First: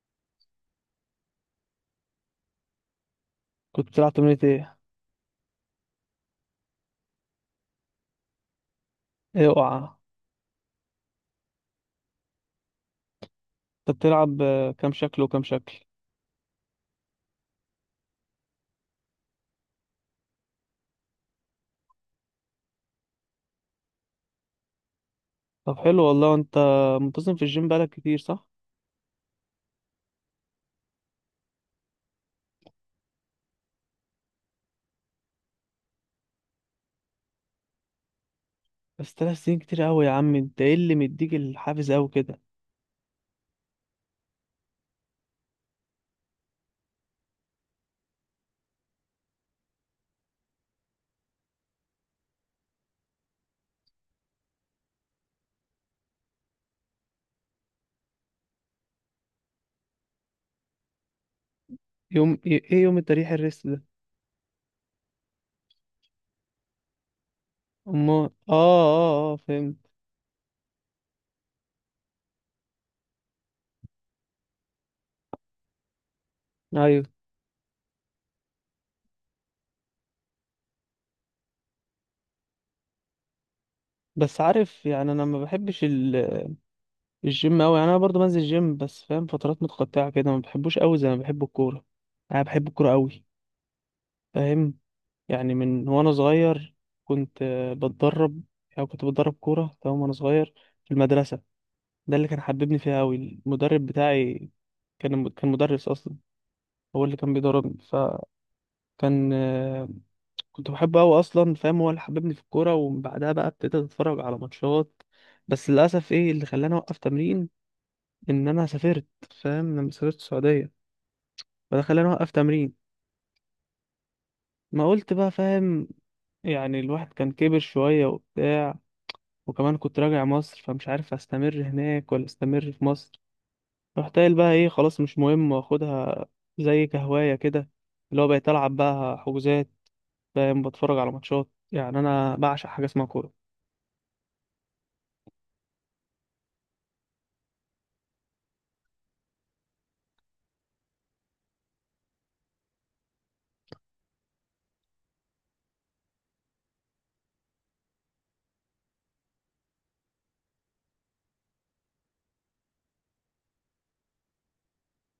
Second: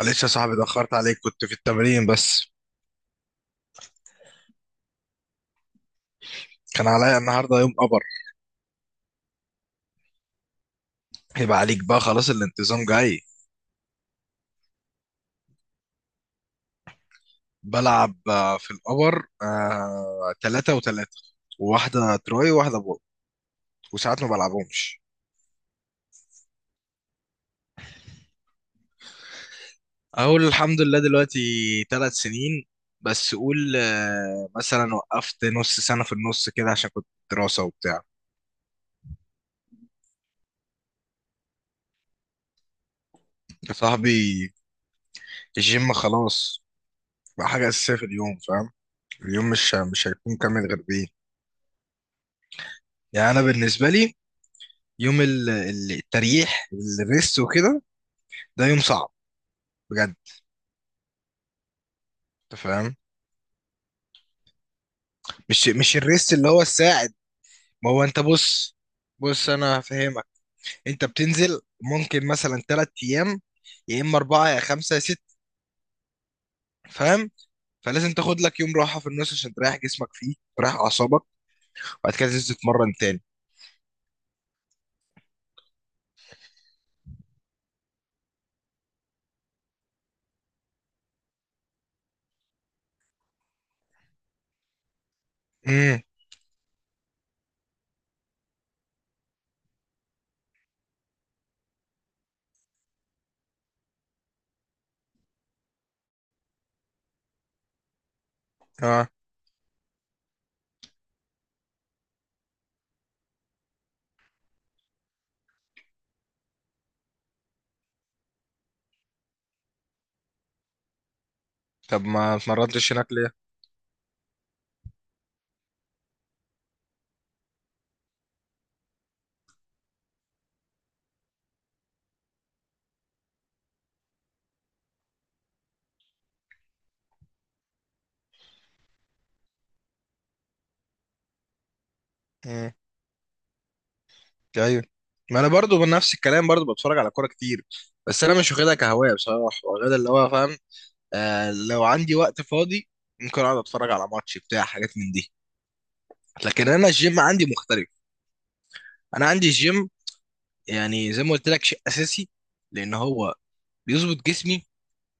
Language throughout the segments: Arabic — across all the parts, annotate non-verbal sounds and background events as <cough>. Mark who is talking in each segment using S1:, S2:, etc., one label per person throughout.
S1: معلش يا صاحبي، اتأخرت عليك، كنت في التمرين بس.
S2: كنت بتلعب تمرينة ايه؟
S1: كان عليا النهارده يوم قبر.
S2: ايه اوعى.
S1: يبقى عليك بقى خلاص، الانتظام جاي.
S2: انت بتلعب كام شكل وكام شكل؟
S1: بلعب في القبر تلاتة وتلاتة، وواحدة تراي وواحدة بولت. وساعات ما بلعبهمش.
S2: طب حلو والله. انت منتظم في الجيم بقالك كتير صح؟
S1: أقول الحمد لله دلوقتي 3 سنين. بس قول مثلا وقفت نص سنة في النص كده عشان كنت دراسة وبتاع.
S2: بس تلات سنين كتير قوي يا عم، انت ايه اللي مديك الحافز قوي كده؟
S1: يا صاحبي، الجيم خلاص بقى حاجة أساسية في اليوم، فاهم. اليوم مش هيكون كامل غير بيه. يعني أنا بالنسبة لي، يوم التريح، الريست وكده، ده يوم صعب بجد.
S2: يوم
S1: انت
S2: ايه
S1: فاهم،
S2: يوم التريح الريست ده؟
S1: مش الريست اللي هو الساعد. ما هو
S2: اما
S1: انت بص. بص
S2: فهمت.
S1: انا هفهمك. انت بتنزل ممكن مثلا 3 ايام، يا اما اربعه يا خمسه يا ست،
S2: ايوه.
S1: فاهم. فلازم تاخد لك يوم راحه في النص عشان تريح جسمك فيه، تريح اعصابك. وبعد كده تنزل تتمرن تاني.
S2: بس عارف، يعني انا ما بحبش الجيم قوي، يعني انا برضو بنزل جيم بس فاهم، فترات متقطعة كده ما بحبوش قوي زي ما بحب الكورة. يعني انا بحب الكورة قوي، فاهم؟ يعني من
S1: امم
S2: وانا صغير كنت بتدرب، او كنت بتدرب كورة تمام وانا صغير في المدرسة. ده اللي كان حببني فيها أوي، المدرب بتاعي، كان مدرس أصلا، هو اللي كان بيدربني.
S1: اه،
S2: فكان كنت بحبه أوي أصلا، فاهم؟ هو اللي حببني في الكورة، ومن بعدها بقى ابتديت أتفرج على ماتشات. بس للأسف إيه اللي خلاني أوقف تمرين؟ إن أنا سافرت، فاهم؟ لما سافرت السعودية، فده
S1: طب
S2: خلاني أوقف
S1: ما
S2: تمرين.
S1: اتمرنتش هناك ليه.
S2: ما قلت بقى، فاهم؟ يعني الواحد كان كبر شوية وبتاع، وكمان كنت راجع مصر، فمش عارف استمر هناك ولا استمر في مصر. رحت قايل بقى ايه، خلاص مش مهم، واخدها زي كهواية كده، اللي هو بقيت العب بقى حجوزات، فاهم؟ بتفرج على ماتشات، يعني انا بعشق
S1: امم
S2: حاجة اسمها كورة.
S1: ايوه، ما انا برضو بنفس الكلام، برضو بتفرج على كوره كتير. بس انا مش واخدها كهوايه بصراحه، واخدها اللي هو فاهم، آه، لو عندي وقت فاضي ممكن اقعد اتفرج على ماتش بتاع حاجات من دي. لكن انا الجيم عندي مختلف. انا عندي الجيم، يعني زي ما قلت لك، شيء اساسي، لان هو بيظبط جسمي،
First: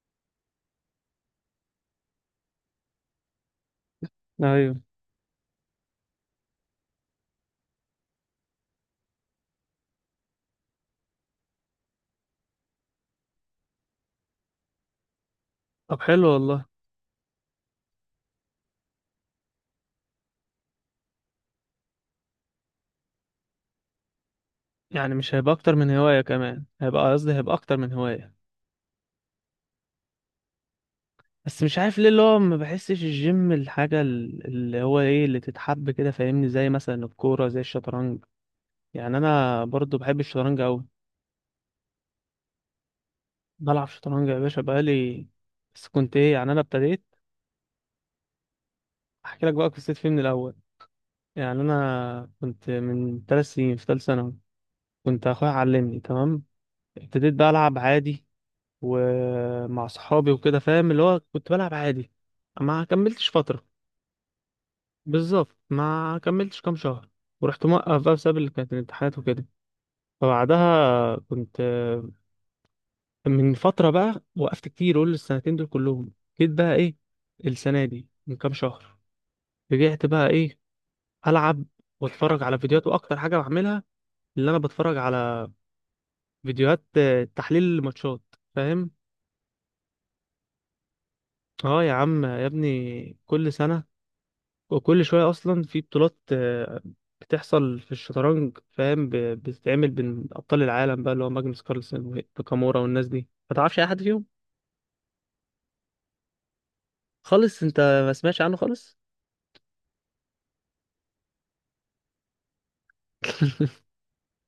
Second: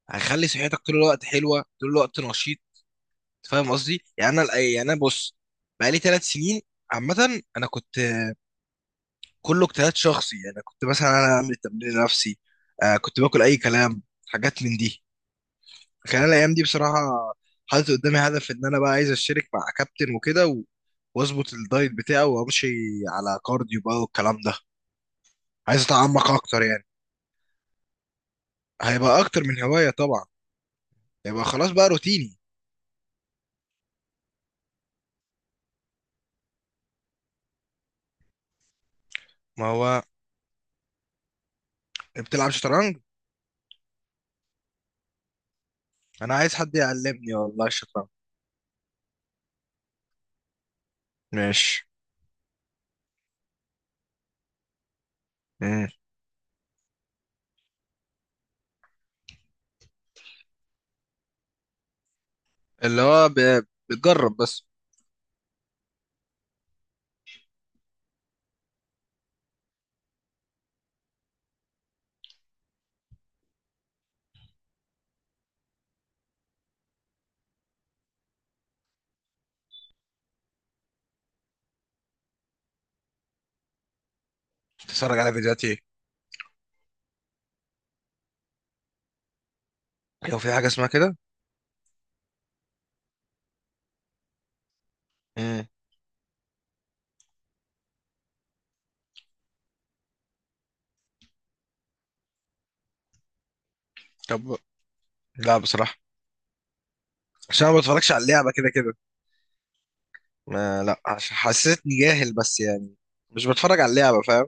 S1: هيخلي صحتك طول الوقت حلوه، طول الوقت نشيط. فاهم قصدي. يعني انا
S2: ايوه.
S1: يعني انا بص. بقالي 3 سنين. عامه انا كنت كله اجتهاد شخصي، يعني كنت مثلا انا اعمل تمرين نفسي، آه، كنت باكل اي كلام، حاجات من دي.
S2: طب
S1: كان
S2: حلو
S1: أنا الايام دي
S2: والله.
S1: بصراحه حاطط قدامي هدف ان انا بقى عايز اشترك مع كابتن وكده واظبط الدايت بتاعي، وامشي على كارديو بقى والكلام ده.
S2: يعني مش هيبقى اكتر
S1: عايز
S2: من هواية،
S1: اتعمق اكتر
S2: كمان
S1: يعني.
S2: هيبقى قصدي هيبقى اكتر من هواية.
S1: هيبقى اكتر من هوايه طبعا. هيبقى
S2: بس
S1: خلاص
S2: مش
S1: بقى
S2: عارف ليه اللي هو
S1: روتيني.
S2: ما بحسش الجيم الحاجة اللي هو ايه اللي تتحب كده، فاهمني؟ زي مثلا الكورة، زي الشطرنج. يعني انا
S1: ما
S2: برضو
S1: هو
S2: بحب الشطرنج اوي.
S1: بتلعب شطرنج.
S2: بلعب شطرنج يا باشا بقالي، بس كنت ايه،
S1: انا
S2: يعني
S1: عايز
S2: انا
S1: حد
S2: ابتديت.
S1: يعلمني والله الشطرنج.
S2: احكي لك بقى قصتي فيه من الاول. يعني
S1: ماشي.
S2: انا كنت من 3 سنين في ثالث ثانوي، كنت اخويا
S1: امم
S2: علمني تمام. ابتديت بقى العب عادي، ومع صحابي وكده، فاهم؟ اللي هو كنت بلعب عادي، ما
S1: اللي هو
S2: كملتش فترة.
S1: بتجرب بس.
S2: بالظبط، ما كملتش كام شهر ورحت موقف بقى بسبب اللي كانت الامتحانات وكده. فبعدها كنت من فترة بقى، وقفت كتير، قول السنتين دول كلهم. جيت بقى ايه، السنة دي من كام شهر رجعت بقى ايه، العب واتفرج على فيديوهات. واكتر حاجه بعملها اللي انا بتفرج
S1: تتفرج على
S2: على
S1: فيديوهات ايه؟
S2: فيديوهات تحليل الماتشات، فاهم؟
S1: لو في حاجه اسمها كده.
S2: اه يا عم يا ابني، كل سنه وكل شويه اصلا
S1: امم
S2: في بطولات بتحصل في الشطرنج، فاهم؟ بتتعمل بين ابطال العالم بقى، اللي هو ماجنوس كارلسن وكامورا والناس دي، ما تعرفش اي حد فيهم
S1: طب، لا بصراحه
S2: خالص
S1: عشان أنا
S2: انت؟
S1: ما
S2: ما
S1: بتفرجش على
S2: سمعتش
S1: اللعبه
S2: عنه
S1: كده كده.
S2: خالص.
S1: ما لا حسيتني جاهل بس يعني، مش بتفرج على اللعبة فاهم.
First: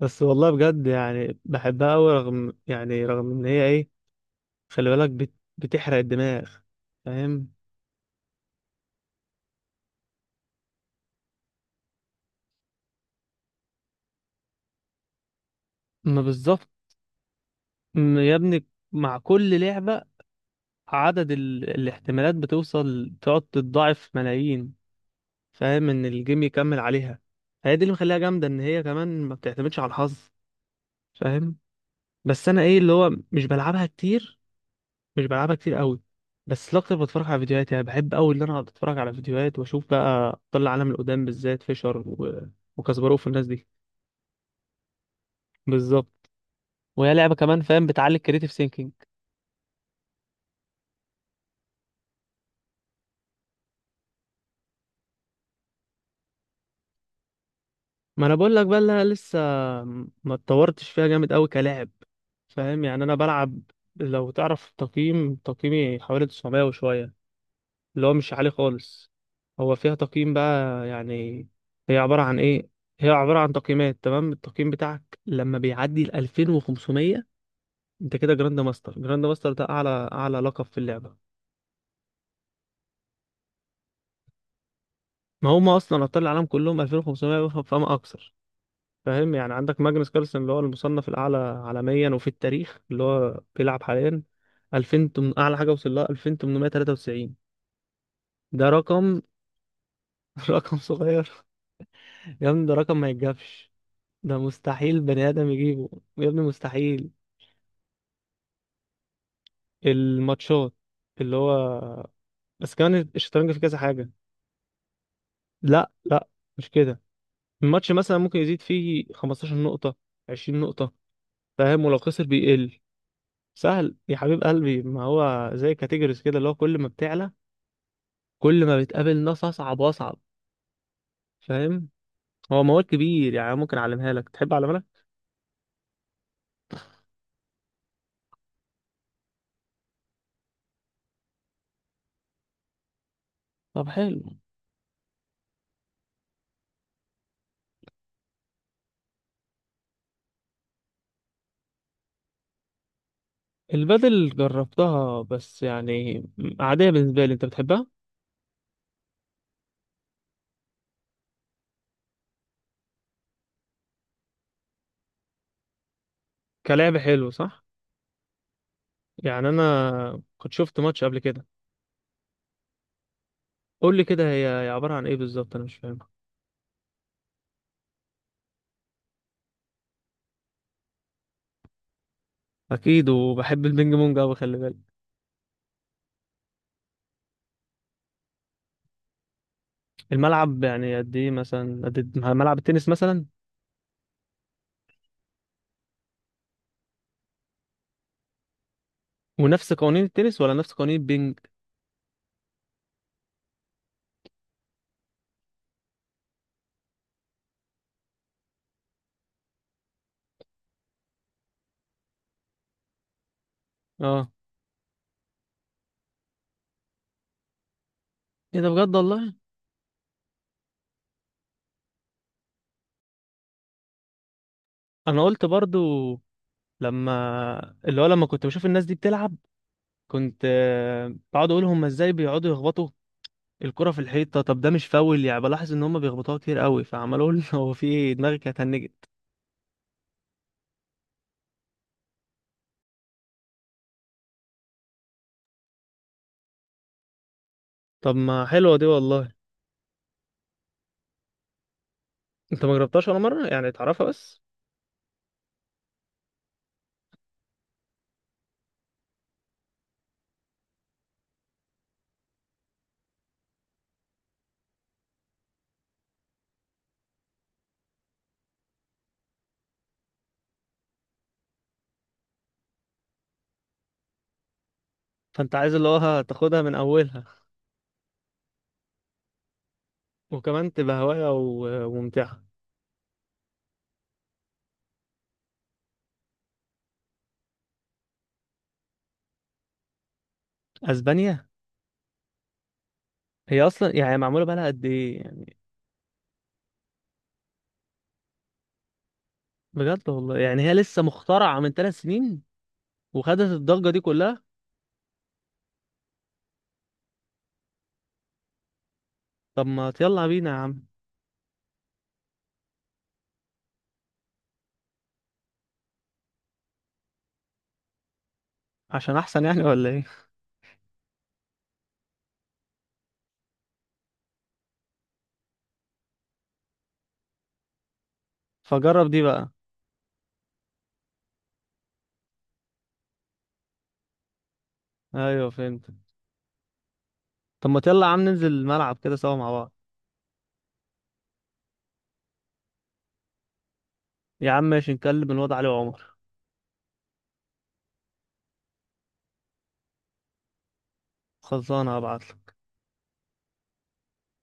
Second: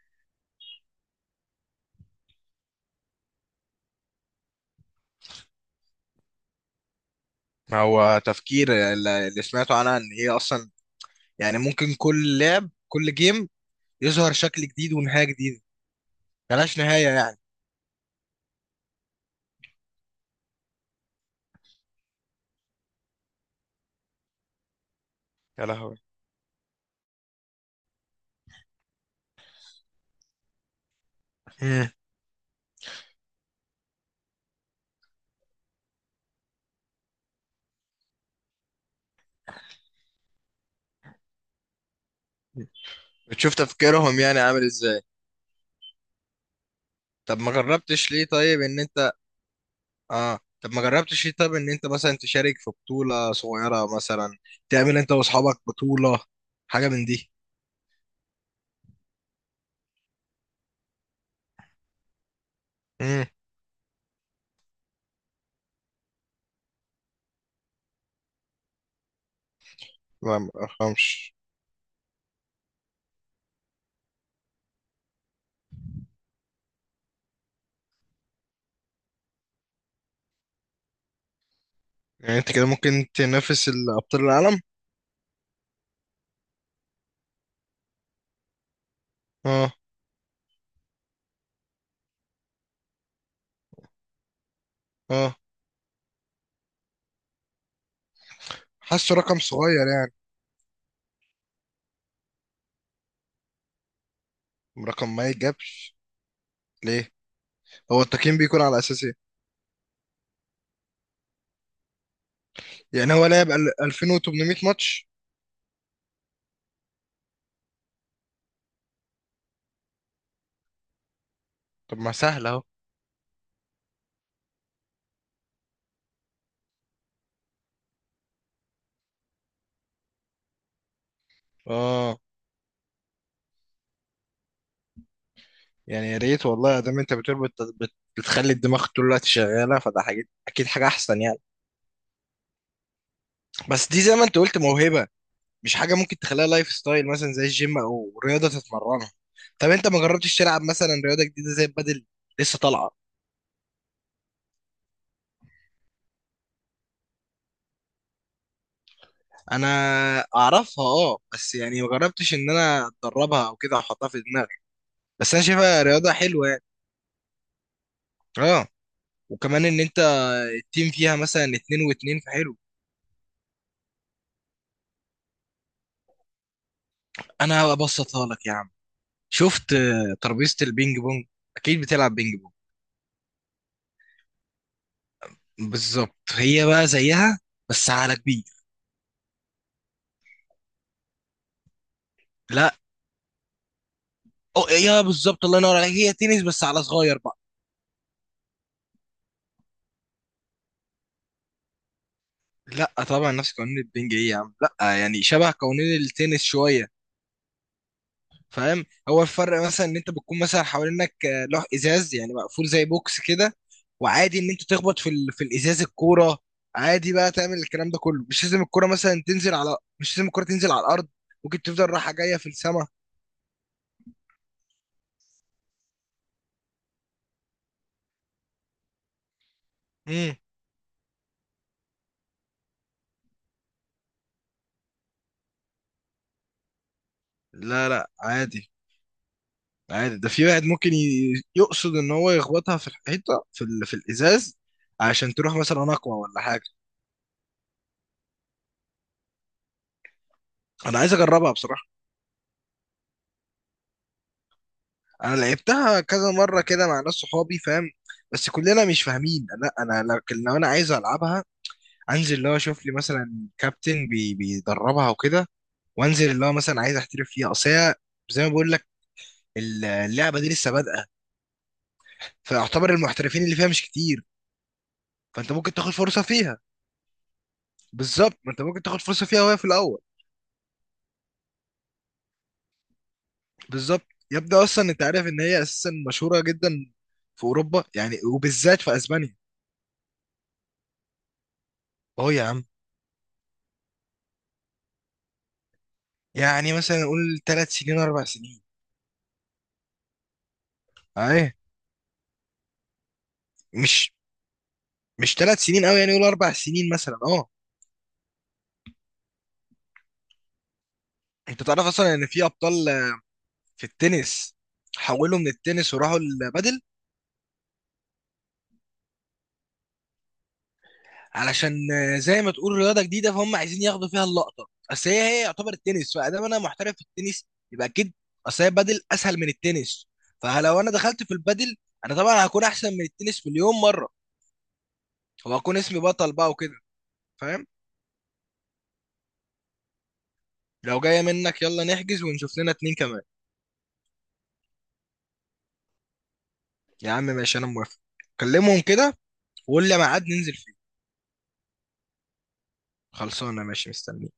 S2: بس والله بجد، يعني بحبها قوي، رغم يعني رغم ان هي ايه، خلي بالك، بتحرق الدماغ، فاهم؟
S1: هو تفكير اللي سمعته عنها ان هي اصلا، يعني ممكن كل لعب، كل جيم، يظهر شكل جديد ونهاية جديدة.
S2: ما بالظبط،
S1: ملهاش نهاية يعني.
S2: يا ابني، مع كل لعبة عدد الاحتمالات بتوصل تقعد تتضاعف ملايين،
S1: يا
S2: فاهم؟
S1: لهوي.
S2: ان الجيم يكمل عليها. هي دي اللي مخليها جامدة، ان هي كمان ما بتعتمدش على الحظ، فاهم؟
S1: مم.
S2: بس انا ايه اللي هو مش بلعبها كتير، مش بلعبها كتير قوي. بس الاكتر بتفرج على فيديوهات، يعني بحب قوي ان انا اقعد اتفرج على فيديوهات واشوف بقى طلع عالم القدام، بالذات فيشر وكاسباروف والناس
S1: بتشوف
S2: دي.
S1: تفكيرهم يعني عامل ازاي.
S2: بالظبط. وهي لعبة
S1: طب ما
S2: كمان فاهم
S1: جربتش
S2: بتعلي
S1: ليه
S2: الكريتيف
S1: طيب ان
S2: ثينكينج.
S1: انت، اه طب ما جربتش ليه طيب ان انت مثلا تشارك في بطولة صغيرة، مثلا تعمل انت واصحابك بطولة، حاجة من دي.
S2: ما انا بقول لك بقى، اللي انا لسه ما اتطورتش فيها جامد قوي كلاعب، فاهم؟ يعني انا
S1: امم
S2: بلعب، لو تعرف تقييم، تقييمي حوالي 900 وشويه، اللي هو مش عالي خالص. هو فيها تقييم
S1: لا، ما
S2: بقى
S1: افهمش.
S2: يعني. هي عباره عن ايه؟ هي عباره عن تقييمات. تمام، التقييم بتاعك لما بيعدي ال 2500، انت كده جراند ماستر. جراند ماستر ده اعلى لقب في اللعبه.
S1: يعني انت كده ممكن تنافس الابطال العالم.
S2: ما هم اصلا ابطال العالم كلهم 2500 فما اكثر، فاهم؟ يعني
S1: اه.
S2: عندك ماجنس كارلسن، اللي هو المصنف الأعلى عالميا وفي التاريخ، اللي هو بيلعب حاليا
S1: اه،
S2: أعلى حاجة وصل لها 2893. ده
S1: حاسه
S2: رقم.
S1: رقم صغير يعني.
S2: <laughs> رقم صغير؟ يا ابني ده رقم ما يتجابش، ده مستحيل
S1: رقم
S2: بني
S1: ما
S2: آدم يجيبه،
S1: يتجابش.
S2: يا ابني
S1: ليه؟
S2: مستحيل.
S1: هو التقييم بيكون على اساس ايه؟
S2: الماتشات، اللي هو بس كمان
S1: يعني هو
S2: الشطرنج
S1: لعب
S2: في كذا حاجة.
S1: 2800 ماتش؟
S2: لا لا، مش كده. الماتش مثلا ممكن يزيد فيه 15 نقطة، 20 نقطة، فاهم؟ ولو
S1: طب ما
S2: خسر
S1: سهل اهو.
S2: بيقل. سهل يا حبيب قلبي، ما هو زي كاتيجوريز كده، اللي هو كل ما بتعلى كل ما بتقابل ناس اصعب واصعب، فاهم؟
S1: اه،
S2: هو مواد كبير، يعني ممكن اعلمها لك، تحب اعلمها لك؟
S1: يعني يا ريت والله، ادام انت بتقول بت... بتخلي الدماغ طول الوقت شغاله، فده حاجه اكيد حاجه احسن يعني.
S2: طب
S1: بس دي زي
S2: حلو.
S1: ما انت قلت موهبه، مش حاجه ممكن تخليها لايف ستايل مثلا زي الجيم او رياضه تتمرنها. طب انت ما جربتش تلعب مثلا رياضه جديده زي البادل؟ لسه طالعه.
S2: البدل جربتها بس يعني عادية بالنسبة لي، انت بتحبها؟
S1: انا اعرفها اه، بس يعني ما جربتش ان انا اتدربها او كده احطها في دماغي. بس انا شايفها رياضه حلوه يعني.
S2: كلعب حلو، صح؟
S1: اه.
S2: يعني
S1: وكمان ان انت،
S2: انا كنت شفت
S1: التيم
S2: ماتش
S1: فيها
S2: قبل
S1: مثلا
S2: كده.
S1: اتنين واتنين، فحلو.
S2: قول لي كده، هي هي عبارة عن ايه بالظبط، انا مش فاهمها.
S1: انا هبسطها لك يا عم. شفت ترابيزه البينج بونج، اكيد بتلعب بينج بونج.
S2: اكيد، وبحب البينج بونج قوي، خلي بالك.
S1: بالظبط، هي بقى زيها بس على كبير.
S2: الملعب يعني قد ايه، مثلا قد ملعب
S1: لا،
S2: التنس مثلا؟
S1: أو يا بالظبط، الله ينور عليك، هي تنس بس على صغير بقى.
S2: ونفس قوانين التنس ولا نفس قوانين البينج؟
S1: لا طبعا، نفس قوانين البينج ايه يا عم، لا يعني شبه قوانين التنس شويه، فاهم. هو الفرق مثلا ان انت بتكون مثلا حوالينك لوح ازاز، يعني مقفول زي بوكس كده.
S2: اه.
S1: وعادي ان انت تخبط في في الازاز الكوره، عادي بقى، تعمل الكلام ده كله. مش
S2: ايه
S1: لازم
S2: ده،
S1: الكوره
S2: بجد
S1: مثلا
S2: والله.
S1: تنزل على، مش لازم الكوره تنزل على الارض، ممكن تفضل رايحه جايه في السماء.
S2: انا قلت برضو لما، اللي هو لما كنت بشوف الناس دي بتلعب،
S1: امم
S2: كنت بقعد اقول هم ازاي بيقعدوا يخبطوا الكرة في الحيطة، طب ده مش فاول يعني؟ بلاحظ ان هم بيخبطوها كتير قوي، فعمال اقول، <laughs> هو في
S1: لا
S2: ايه،
S1: لا،
S2: دماغك
S1: عادي.
S2: هتنجت.
S1: عادي، ده في واحد ممكن يقصد ان هو يخبطها في الحيطه في في الازاز، عشان تروح مثلا اقوى ولا حاجه.
S2: طب ما حلوة دي والله.
S1: انا عايز اجربها بصراحه.
S2: انت ما جربتهاش ولا مرة، يعني تعرفها بس؟
S1: انا لعبتها كذا مره كده مع ناس صحابي فاهم، بس كلنا مش فاهمين. لا انا، لكن لو انا عايز العبها، انزل اللي هو اشوف لي مثلا كابتن بي بيدربها وكده، وانزل اللي هو مثلا عايز احترف فيها. اصل هي، زي ما بقول لك، اللعبه دي لسه بادئه، فاعتبر المحترفين اللي فيها مش كتير،
S2: فانت
S1: فانت
S2: عايز
S1: ممكن
S2: اللي
S1: تاخد
S2: هو
S1: فرصه
S2: تاخدها
S1: فيها.
S2: من اولها،
S1: بالظبط، ما انت ممكن تاخد فرصه فيها وهي في الاول.
S2: وكمان تبقى هواية وممتعة.
S1: بالظبط، يبدا اصلا انت عارف ان هي اساسا مشهوره جدا في اوروبا، يعني وبالذات في اسبانيا.
S2: اسبانيا.
S1: اهو يا عم.
S2: هي اصلا يعني معمولة بقالها قد ايه يعني؟
S1: يعني مثلا نقول 3 سنين 4 سنين.
S2: بجد والله، يعني هي لسه
S1: اي.
S2: مخترعة من 3 سنين وخدت الضجة دي
S1: مش
S2: كلها؟
S1: 3 سنين قوي يعني، يقول 4 سنين مثلا، اه.
S2: طب ما يلا بينا يا عم.
S1: انت تعرف اصلا ان في ابطال في التنس، حولوا من التنس وراحوا البادل.
S2: عشان احسن يعني ولا ايه؟ <laughs>
S1: علشان زي ما تقول رياضه جديده، فهم عايزين ياخدوا فيها اللقطه، اصل هي، هي يعتبر التنس، فادام انا محترف في التنس يبقى اكيد، اصل هي البادل
S2: فجرب دي
S1: اسهل
S2: بقى.
S1: من التنس، فلو انا دخلت في البادل، انا طبعا هكون احسن من التنس مليون مره،
S2: ايوه،
S1: وهكون
S2: فهمت.
S1: اسمي بطل بقى وكده، فاهم.
S2: طب ما يلا يا عم، ننزل الملعب كده سوا مع بعض.
S1: لو جايه منك، يلا نحجز ونشوف لنا اتنين كمان.
S2: يا عم ماشي، نكلم الواد علي وعمر.
S1: يا عم ماشي، انا موافق. كلمهم كده، وقول لي ميعاد ننزل.
S2: خلصانه هبعت.
S1: خلصانه، ماشي، مستني.